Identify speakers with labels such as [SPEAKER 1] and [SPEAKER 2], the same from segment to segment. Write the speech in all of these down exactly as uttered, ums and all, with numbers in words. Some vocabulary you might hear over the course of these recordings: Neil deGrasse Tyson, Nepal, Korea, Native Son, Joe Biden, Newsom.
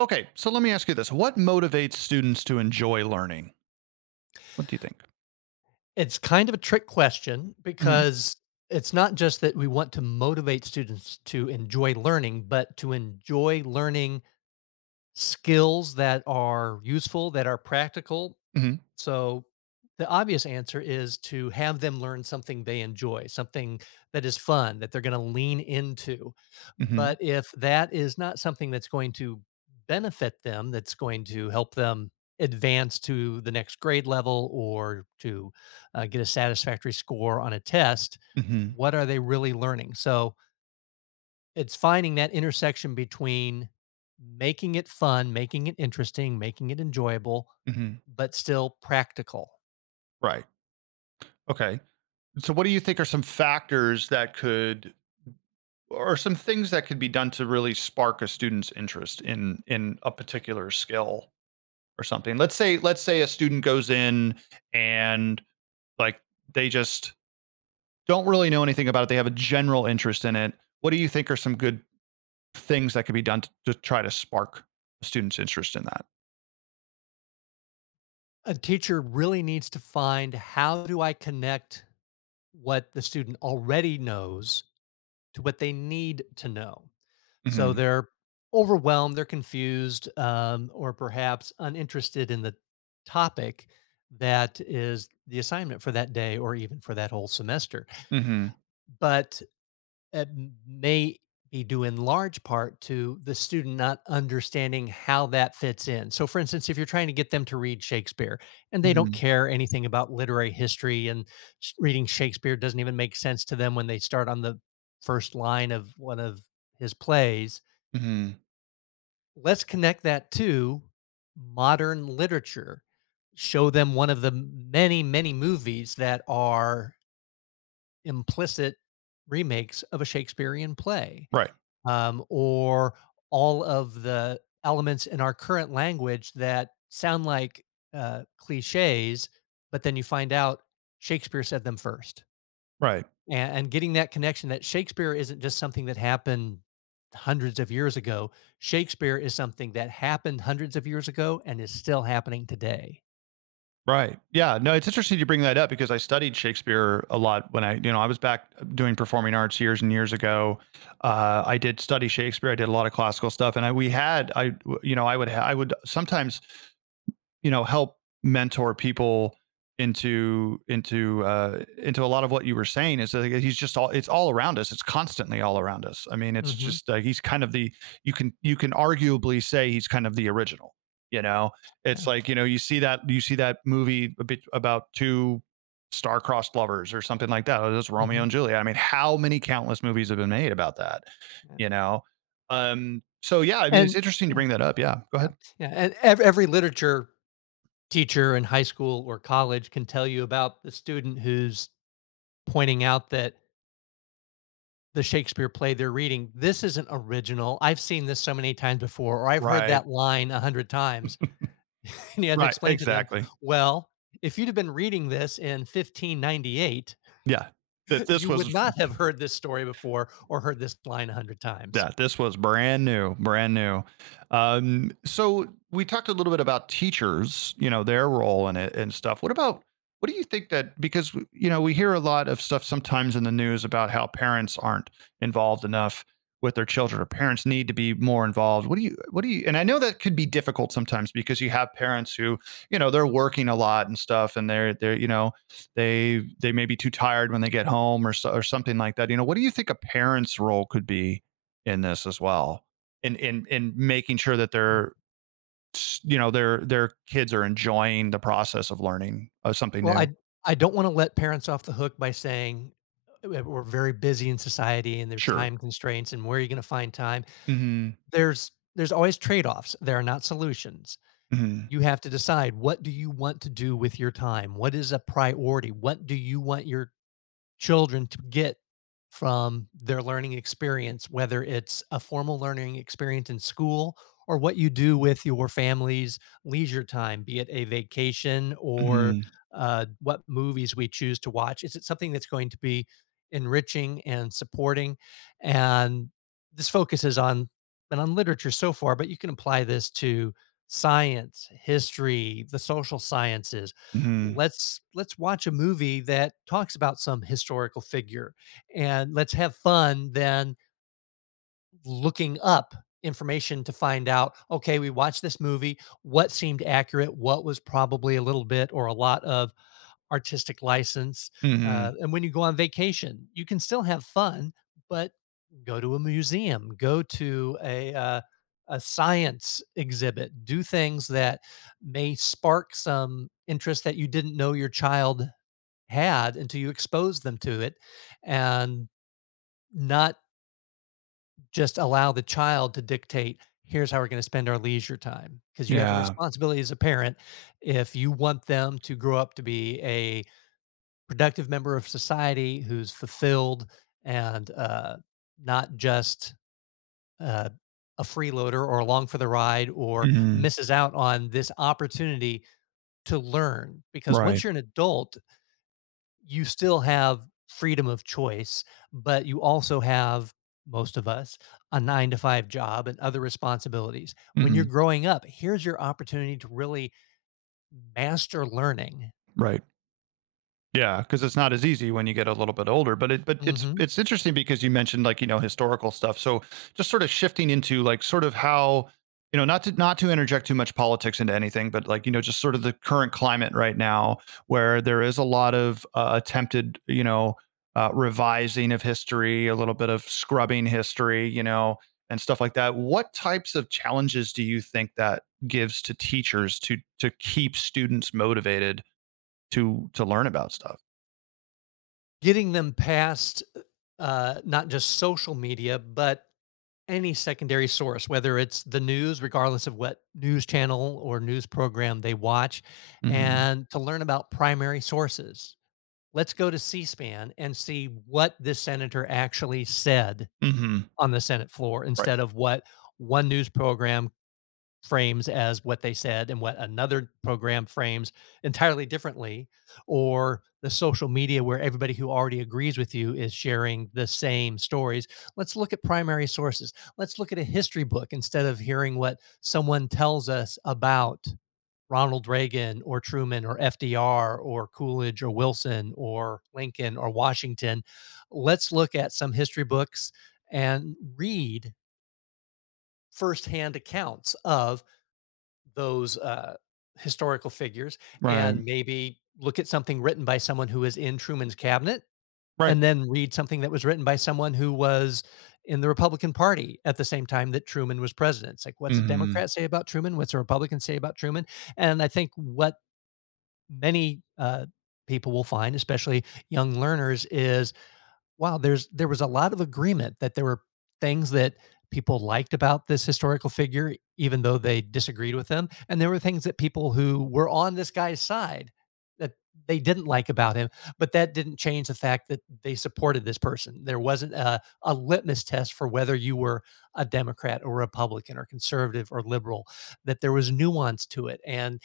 [SPEAKER 1] Okay, so let me ask you this: What motivates students to enjoy learning? What do you think?
[SPEAKER 2] It's kind of a trick question
[SPEAKER 1] Mhm,
[SPEAKER 2] because it's not just that we want to motivate students to enjoy learning, but to enjoy learning skills that are useful, that are practical,
[SPEAKER 1] mhm,
[SPEAKER 2] so the obvious answer is to have them learn something they enjoy, something that is fun, that they're going to lean into.
[SPEAKER 1] mhm,
[SPEAKER 2] But if that is not something that's going to benefit them, that's going to help them advance to the next grade level or to uh, get a satisfactory score on a test,
[SPEAKER 1] mhm,
[SPEAKER 2] what are they really learning? So it's finding that intersection between making it fun, making it interesting, making it enjoyable,
[SPEAKER 1] mhm.
[SPEAKER 2] but still practical.
[SPEAKER 1] Right. Okay. So, what do you think are some factors that could, or some things that could be done to really spark a student's interest in in a particular skill or something? Let's say, let's say a student goes in and, like, they just don't really know anything about it. They have a general interest in it. What do you think are some good things that could be done to, to try to spark a student's interest in that?
[SPEAKER 2] A teacher really needs to find how do I connect what the student already knows to what they need to know. So
[SPEAKER 1] Mhm.
[SPEAKER 2] they're overwhelmed, they're confused, um, or perhaps uninterested in the topic that is the assignment for that day or even for that whole semester.
[SPEAKER 1] Mhm.
[SPEAKER 2] But it m may be due in large part to the student not understanding how that fits in. So, for instance, if you're trying to get them to read Shakespeare and they don't
[SPEAKER 1] Mhm.
[SPEAKER 2] care anything about literary history and sh reading Shakespeare doesn't even make sense to them when they start on the first line of one of his plays,
[SPEAKER 1] Mhm.
[SPEAKER 2] let's connect that to modern literature. Show them one of the many, many movies that are implicit remakes of a Shakespearean play
[SPEAKER 1] Right.
[SPEAKER 2] um, or all of the elements in our current language that sound like uh, cliches, but then you find out Shakespeare said them first.
[SPEAKER 1] Right.
[SPEAKER 2] And, and getting that connection that Shakespeare isn't just something that happened hundreds of years ago, Shakespeare is something that happened hundreds of years ago and is still happening today.
[SPEAKER 1] Right. Yeah. No, it's interesting you bring that up because I studied Shakespeare a lot when I, you know, I was back, uh, doing performing arts years and years ago. Uh, I did study Shakespeare. I did a lot of classical stuff, and I we had I, w- you know, I would ha- I would sometimes, you know, help mentor people into into uh into a lot of what you were saying. Is that like, he's just all it's all around us, it's constantly all around us. I mean, it's
[SPEAKER 2] Hmm.
[SPEAKER 1] just, uh, he's kind of the you can, you can arguably say, he's kind of the original, you know. It's
[SPEAKER 2] Yeah.
[SPEAKER 1] like, you know, you see that you see that movie, a bit about two star-crossed lovers or something like that. It's Romeo
[SPEAKER 2] Hmm.
[SPEAKER 1] and Juliet. I mean, how many countless movies have been made about that
[SPEAKER 2] Yeah.
[SPEAKER 1] you know um so, yeah, I mean, it's
[SPEAKER 2] And
[SPEAKER 1] interesting to
[SPEAKER 2] yeah,
[SPEAKER 1] bring that up. Yeah, go
[SPEAKER 2] yeah,
[SPEAKER 1] ahead.
[SPEAKER 2] yeah. And ev- every literature teacher in high school or college can tell you about the student who's pointing out that the Shakespeare play they're reading, this isn't original. I've seen this so many times before, or I've heard
[SPEAKER 1] Right.
[SPEAKER 2] that line a hundred times. And you have to
[SPEAKER 1] Right,
[SPEAKER 2] explain to them,
[SPEAKER 1] exactly.
[SPEAKER 2] well, if you'd have been reading this in fifteen ninety-eight,
[SPEAKER 1] Yeah. That this
[SPEAKER 2] you would
[SPEAKER 1] was—
[SPEAKER 2] not have heard this story before or heard this line a hundred times.
[SPEAKER 1] Yeah, this was brand new, brand new. Um, so we talked a little bit about teachers, you know, their role in it and stuff. What about what do you think, that because, you know, we hear a lot of stuff sometimes in the news about how parents aren't involved enough with their children, or parents need to be more involved? What do you what do you And I know that could be difficult sometimes, because you have parents who, you know, they're working a lot and stuff, and they're they're you know, they— they may be too tired when they get home or so, or something like that, you know. What do you think a parent's role could be in this as well, and in in in making sure that
[SPEAKER 2] Yeah.
[SPEAKER 1] they're, you know, their their kids are enjoying the process of learning of something
[SPEAKER 2] Well,
[SPEAKER 1] new?
[SPEAKER 2] I I don't want to let parents off the hook by saying uh, we're very busy in society and there's
[SPEAKER 1] Sure.
[SPEAKER 2] time constraints and where are you going to find time?
[SPEAKER 1] Hmm.
[SPEAKER 2] There's there's always trade-offs. There are not solutions.
[SPEAKER 1] Hmm.
[SPEAKER 2] You have to decide what do you want to do with your time? What is a priority? What do you want your children to get from their learning experience, whether it's a formal learning experience in school or what you do with your family's leisure time, be it a vacation or
[SPEAKER 1] Hmm.
[SPEAKER 2] uh, what movies we choose to watch. Is it something that's going to be enriching and supporting? And this focuses on and on literature so far, but you can apply this to science, history, the social sciences.
[SPEAKER 1] Hmm.
[SPEAKER 2] Let's let's watch a movie that talks about some historical figure and let's have fun then looking up information to find out okay we watched this movie what seemed accurate what was probably a little bit or a lot of artistic license. uh,
[SPEAKER 1] Hmm.
[SPEAKER 2] and when you go on vacation you can still have fun but go to a museum, go to a uh, a science exhibit, do things that may spark some interest that you didn't know your child had until you expose them to it and not just allow the child to dictate, here's how we're going to spend our leisure time. Because you have a
[SPEAKER 1] Yeah.
[SPEAKER 2] responsibility as a parent if you want them to grow up to be a productive member of society who's fulfilled and uh, not just uh, a freeloader or along for the ride or
[SPEAKER 1] Hmm.
[SPEAKER 2] misses out on this opportunity to learn. Because
[SPEAKER 1] Right.
[SPEAKER 2] once you're an adult, you still have freedom of choice, but you also have, most of us, a nine to five job and other responsibilities. When you're
[SPEAKER 1] Hmm.
[SPEAKER 2] growing up, here's your opportunity to really master learning.
[SPEAKER 1] Right. Yeah, because it's not as easy when you get a little bit older. But it but it's
[SPEAKER 2] Mhm.
[SPEAKER 1] it's interesting because you mentioned, like, you know, historical stuff. So, just sort of shifting into, like, sort of how, you know, not to not to interject too much politics into anything, but, like, you know, just sort of the current climate right now, where there is a lot of, uh, attempted, you know, uh, revising of history, a little bit of scrubbing history, you know, and stuff like that. What types of challenges do you think that gives to teachers to to keep students motivated to to learn about stuff?
[SPEAKER 2] Getting them past, uh, not just social media, but any secondary source, whether it's the news, regardless of what news channel or news program they watch,
[SPEAKER 1] Mhm.
[SPEAKER 2] and to learn about primary sources. Let's go to C-SPAN and see what this senator actually said
[SPEAKER 1] Mhm.
[SPEAKER 2] on the Senate floor
[SPEAKER 1] Right.
[SPEAKER 2] instead of what one news program frames as what they said and what another program frames entirely differently, or the social media where everybody who already agrees with you is sharing the same stories. Let's look at primary sources. Let's look at a history book instead of hearing what someone tells us about Ronald Reagan or Truman or F D R or Coolidge or Wilson or Lincoln or Washington. Let's look at some history books and read firsthand accounts of those uh, historical figures
[SPEAKER 1] Right.
[SPEAKER 2] and maybe look at something written by someone who is in Truman's cabinet
[SPEAKER 1] Right.
[SPEAKER 2] and then read something that was written by someone who was in the Republican Party at the same time that Truman was president. It's like, what's a
[SPEAKER 1] Mhm.
[SPEAKER 2] Democrat say about Truman? What's a Republican say about Truman? And I think what many uh, people will find, especially young learners, is wow, there's there was a lot of agreement that there were things that people liked about this historical figure, even though they disagreed with him, and there were things that people who were on this guy's side that they didn't like about him, but that didn't change the fact that they supported this person. There wasn't a, a litmus test for whether you were a Democrat or Republican or conservative or liberal. That there was nuance to it, and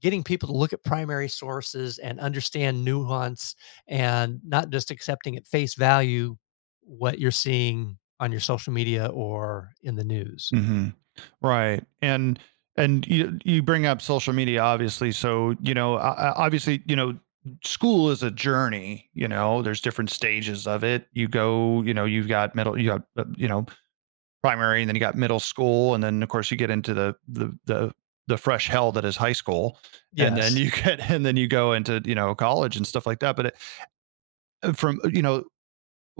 [SPEAKER 2] getting people to look at primary sources and understand nuance and not just accepting at face value what you're seeing on your social media or in the news.
[SPEAKER 1] Mhm. Right. And, and you you bring up social media, obviously. So, you know, o- o- obviously, you know, school is a journey, you know, there's different stages of it. You go, you know, you've got middle, you got, uh, you know, primary, and then you got middle school. And then of course you get into the, the, the, the fresh hell that is high school. And then
[SPEAKER 2] Yes,
[SPEAKER 1] you get, and then you go into, you know, college and stuff like that. But it, from, you know,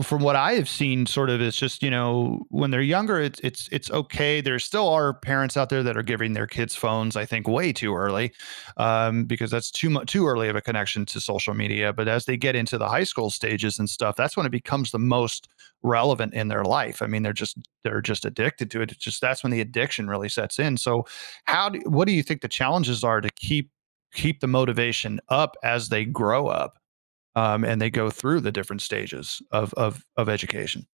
[SPEAKER 1] from what I have seen, sort of, it's just, you know, when they're younger, it's it's it's okay. There still are parents out there that are giving their kids phones, I think, way too early, um, because that's too much, too early of a connection to social media. But as they get into the high school stages and stuff, that's when it becomes the most relevant in their life. I mean, they're just they're just addicted to it. It's just— that's when the addiction really sets in. So, how do, what do you think the challenges are to keep keep the motivation up as they grow up? Um, and they go through the different stages of of of education.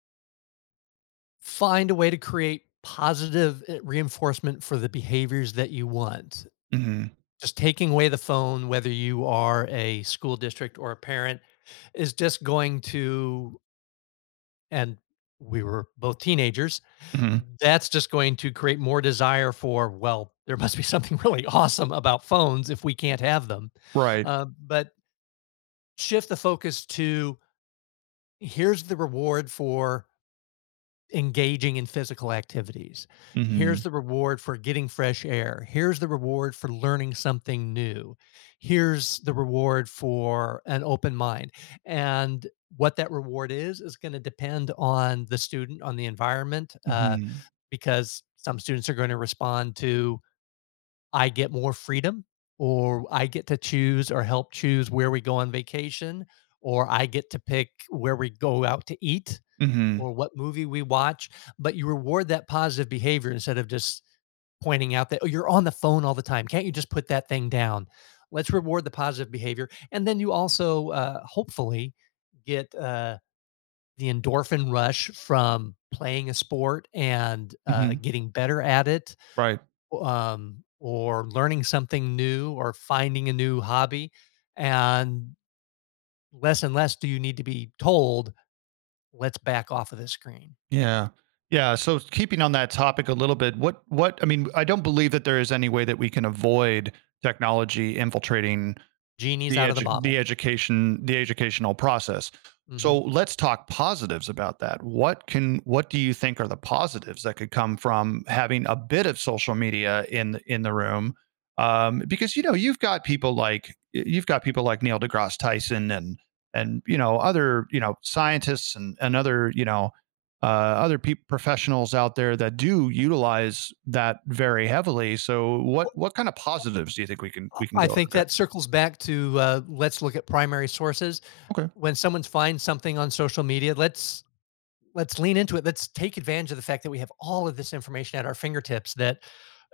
[SPEAKER 2] find a way to create positive eh, reinforcement for the behaviors that you want.
[SPEAKER 1] Mhm,
[SPEAKER 2] Just taking away the phone, whether you are a school district or a parent, is just going to, and we were both teenagers,
[SPEAKER 1] mhm,
[SPEAKER 2] that's just going to create more desire for, well, there must be something really awesome about phones if we can't have them.
[SPEAKER 1] right.
[SPEAKER 2] Uh, but shift the focus to here's the reward for engaging in physical activities.
[SPEAKER 1] Mhm,
[SPEAKER 2] Here's the reward for getting fresh air. Here's the reward for learning something new. Here's the reward for an open mind. And what that reward is, is going to depend on the student, on the environment, uh,
[SPEAKER 1] mhm,
[SPEAKER 2] because some students are going to respond to I get more freedom, or I get to choose or help choose where we go on vacation, or I get to pick where we go out to eat
[SPEAKER 1] mhm,
[SPEAKER 2] or what movie we watch. But you reward that positive behavior instead of just pointing out that, oh, you're on the phone all the time. Can't you just put that thing down? Let's reward the positive behavior. And then you also uh, hopefully get uh, the endorphin rush from playing a sport and uh,
[SPEAKER 1] mhm,
[SPEAKER 2] getting better at it,
[SPEAKER 1] right.
[SPEAKER 2] um, or learning something new or finding a new hobby. And less and less do you need to be told, "Let's back off of the screen."
[SPEAKER 1] Yeah, yeah. So, keeping on that topic a little bit, what what I mean, I don't believe that there is any way that we can avoid technology infiltrating
[SPEAKER 2] Genie's
[SPEAKER 1] the
[SPEAKER 2] out of the
[SPEAKER 1] edu- the
[SPEAKER 2] bottle.
[SPEAKER 1] education the educational process. So,
[SPEAKER 2] Mhm.
[SPEAKER 1] let's talk positives about that. What can what do you think are the positives that could come from having a bit of social media in the- in the room? Um, because, you know, you've got people like you've got people like Neil deGrasse Tyson, and, and you know, other, you know, scientists, and and other, you know, uh, other peop professionals out there that do utilize that very heavily. So, what
[SPEAKER 2] Well,
[SPEAKER 1] what kind of positives do you think we can
[SPEAKER 2] uh,
[SPEAKER 1] we can
[SPEAKER 2] I
[SPEAKER 1] go?
[SPEAKER 2] think
[SPEAKER 1] Okay.
[SPEAKER 2] that circles back to, uh, let's look at primary sources.
[SPEAKER 1] Okay.
[SPEAKER 2] When someone finds something on social media, let's let's lean into it. Let's take advantage of the fact that we have all of this information at our fingertips that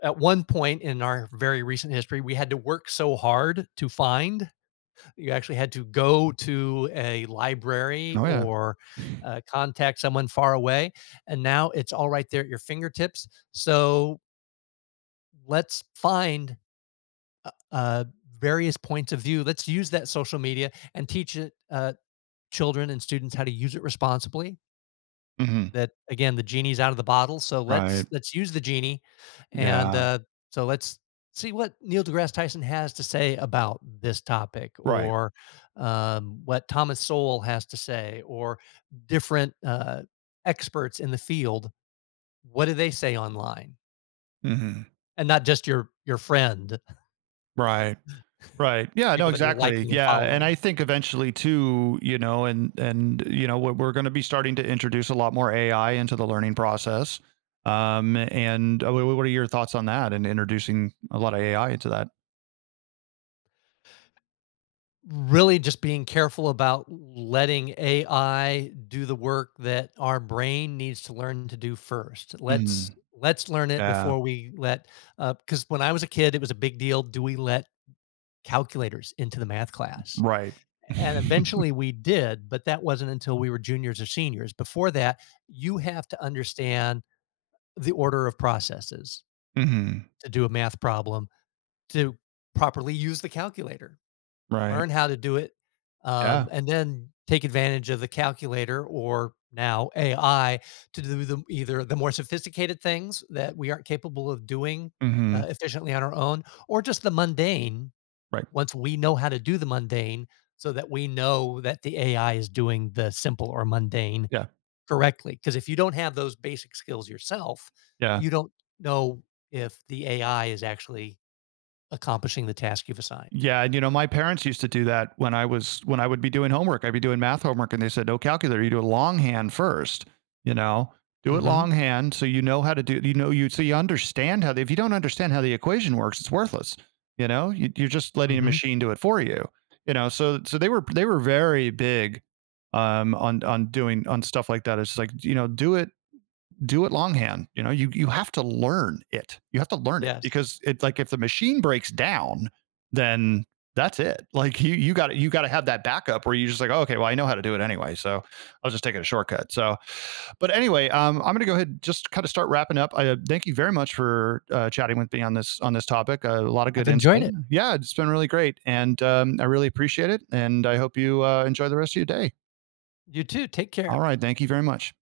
[SPEAKER 2] at one point in our very recent history, we had to work so hard to find. You actually had to go to a library
[SPEAKER 1] Oh, yeah.
[SPEAKER 2] or, uh, contact someone far away, and now it's all right there at your fingertips. So, let's find, uh uh, various points of view. Let's use that social media and teach it, uh, children and students how to use it responsibly,
[SPEAKER 1] Mhm.
[SPEAKER 2] that again, the genie's out of the bottle, so
[SPEAKER 1] Right.
[SPEAKER 2] let's let's use the genie, and,
[SPEAKER 1] Yeah.
[SPEAKER 2] uh, so let's see what Neil deGrasse Tyson has to say about this topic
[SPEAKER 1] Right.
[SPEAKER 2] or, um, what Thomas Sowell has to say or different, uh, experts in the field. What do they say online?
[SPEAKER 1] Mhm.
[SPEAKER 2] And not just your your friend,
[SPEAKER 1] Right. Right. Yeah, no,
[SPEAKER 2] people that you're
[SPEAKER 1] exactly.
[SPEAKER 2] liking and
[SPEAKER 1] Yeah, and I
[SPEAKER 2] following.
[SPEAKER 1] think eventually too, you know, and and you know, we're we're gonna be starting to introduce a lot more A I into the learning process. Um, and, uh, wh- what are your thoughts on that, and introducing a lot of A I into that?
[SPEAKER 2] Really just being careful about letting A I do the work that our brain needs to learn to do first. Let's
[SPEAKER 1] Mhm.
[SPEAKER 2] let's learn it
[SPEAKER 1] Yeah.
[SPEAKER 2] before we let, uh, because when I was a kid, it was a big deal, do we let calculators into the math class?
[SPEAKER 1] Right.
[SPEAKER 2] And eventually we did, but that wasn't until we were juniors or seniors. Before that, you have to understand the order of processes
[SPEAKER 1] Mhm.
[SPEAKER 2] to do a math problem, to properly use the calculator,
[SPEAKER 1] Right.
[SPEAKER 2] learn how to do it, um,
[SPEAKER 1] Yeah.
[SPEAKER 2] and then take advantage of the calculator or now A I to do the, either the more sophisticated things that we aren't capable of doing uh,
[SPEAKER 1] Mhm.
[SPEAKER 2] efficiently on our own, or just the mundane
[SPEAKER 1] Right.
[SPEAKER 2] once we know how to do the mundane so that we know that the A I is doing the simple or mundane
[SPEAKER 1] Yeah.
[SPEAKER 2] correctly. Because if you don't have those basic skills yourself,
[SPEAKER 1] Yeah.
[SPEAKER 2] you don't know if the A I is actually accomplishing the task you've assigned.
[SPEAKER 1] Yeah, and, you know, my parents used to do that when I was when I would be doing homework. I'd be doing math homework, and they said, "No calculator, you do it longhand first, you know. Do it
[SPEAKER 2] Hmm.
[SPEAKER 1] longhand so you know how to do you know you so you understand how the, if you don't understand how the equation works, it's worthless. You know, you, you're just letting a
[SPEAKER 2] Hmm.
[SPEAKER 1] machine do it for you. You know, so, so they were, they were very big, um on on doing, on stuff like that. It's like, you know, do it do it longhand. You know, you you have to learn it. You have to learn it
[SPEAKER 2] Yes.
[SPEAKER 1] because it's like, if the machine breaks down, then that's it. Like, you you got you got to have that backup, where you just like, oh, okay, well, I know how to do it anyway, so I'll just take it a shortcut. So, but anyway, um, I'm gonna go ahead and just kind of start wrapping up. I, uh, thank you very much for, uh, chatting with me on this on this topic. Uh, a lot of good
[SPEAKER 2] I've enjoyed
[SPEAKER 1] insight.
[SPEAKER 2] it.
[SPEAKER 1] Yeah, it's been really great, and, um, I really appreciate it. And I hope you, uh, enjoy the rest of your day.
[SPEAKER 2] You too. Take
[SPEAKER 1] All
[SPEAKER 2] care.
[SPEAKER 1] right, thank you very much.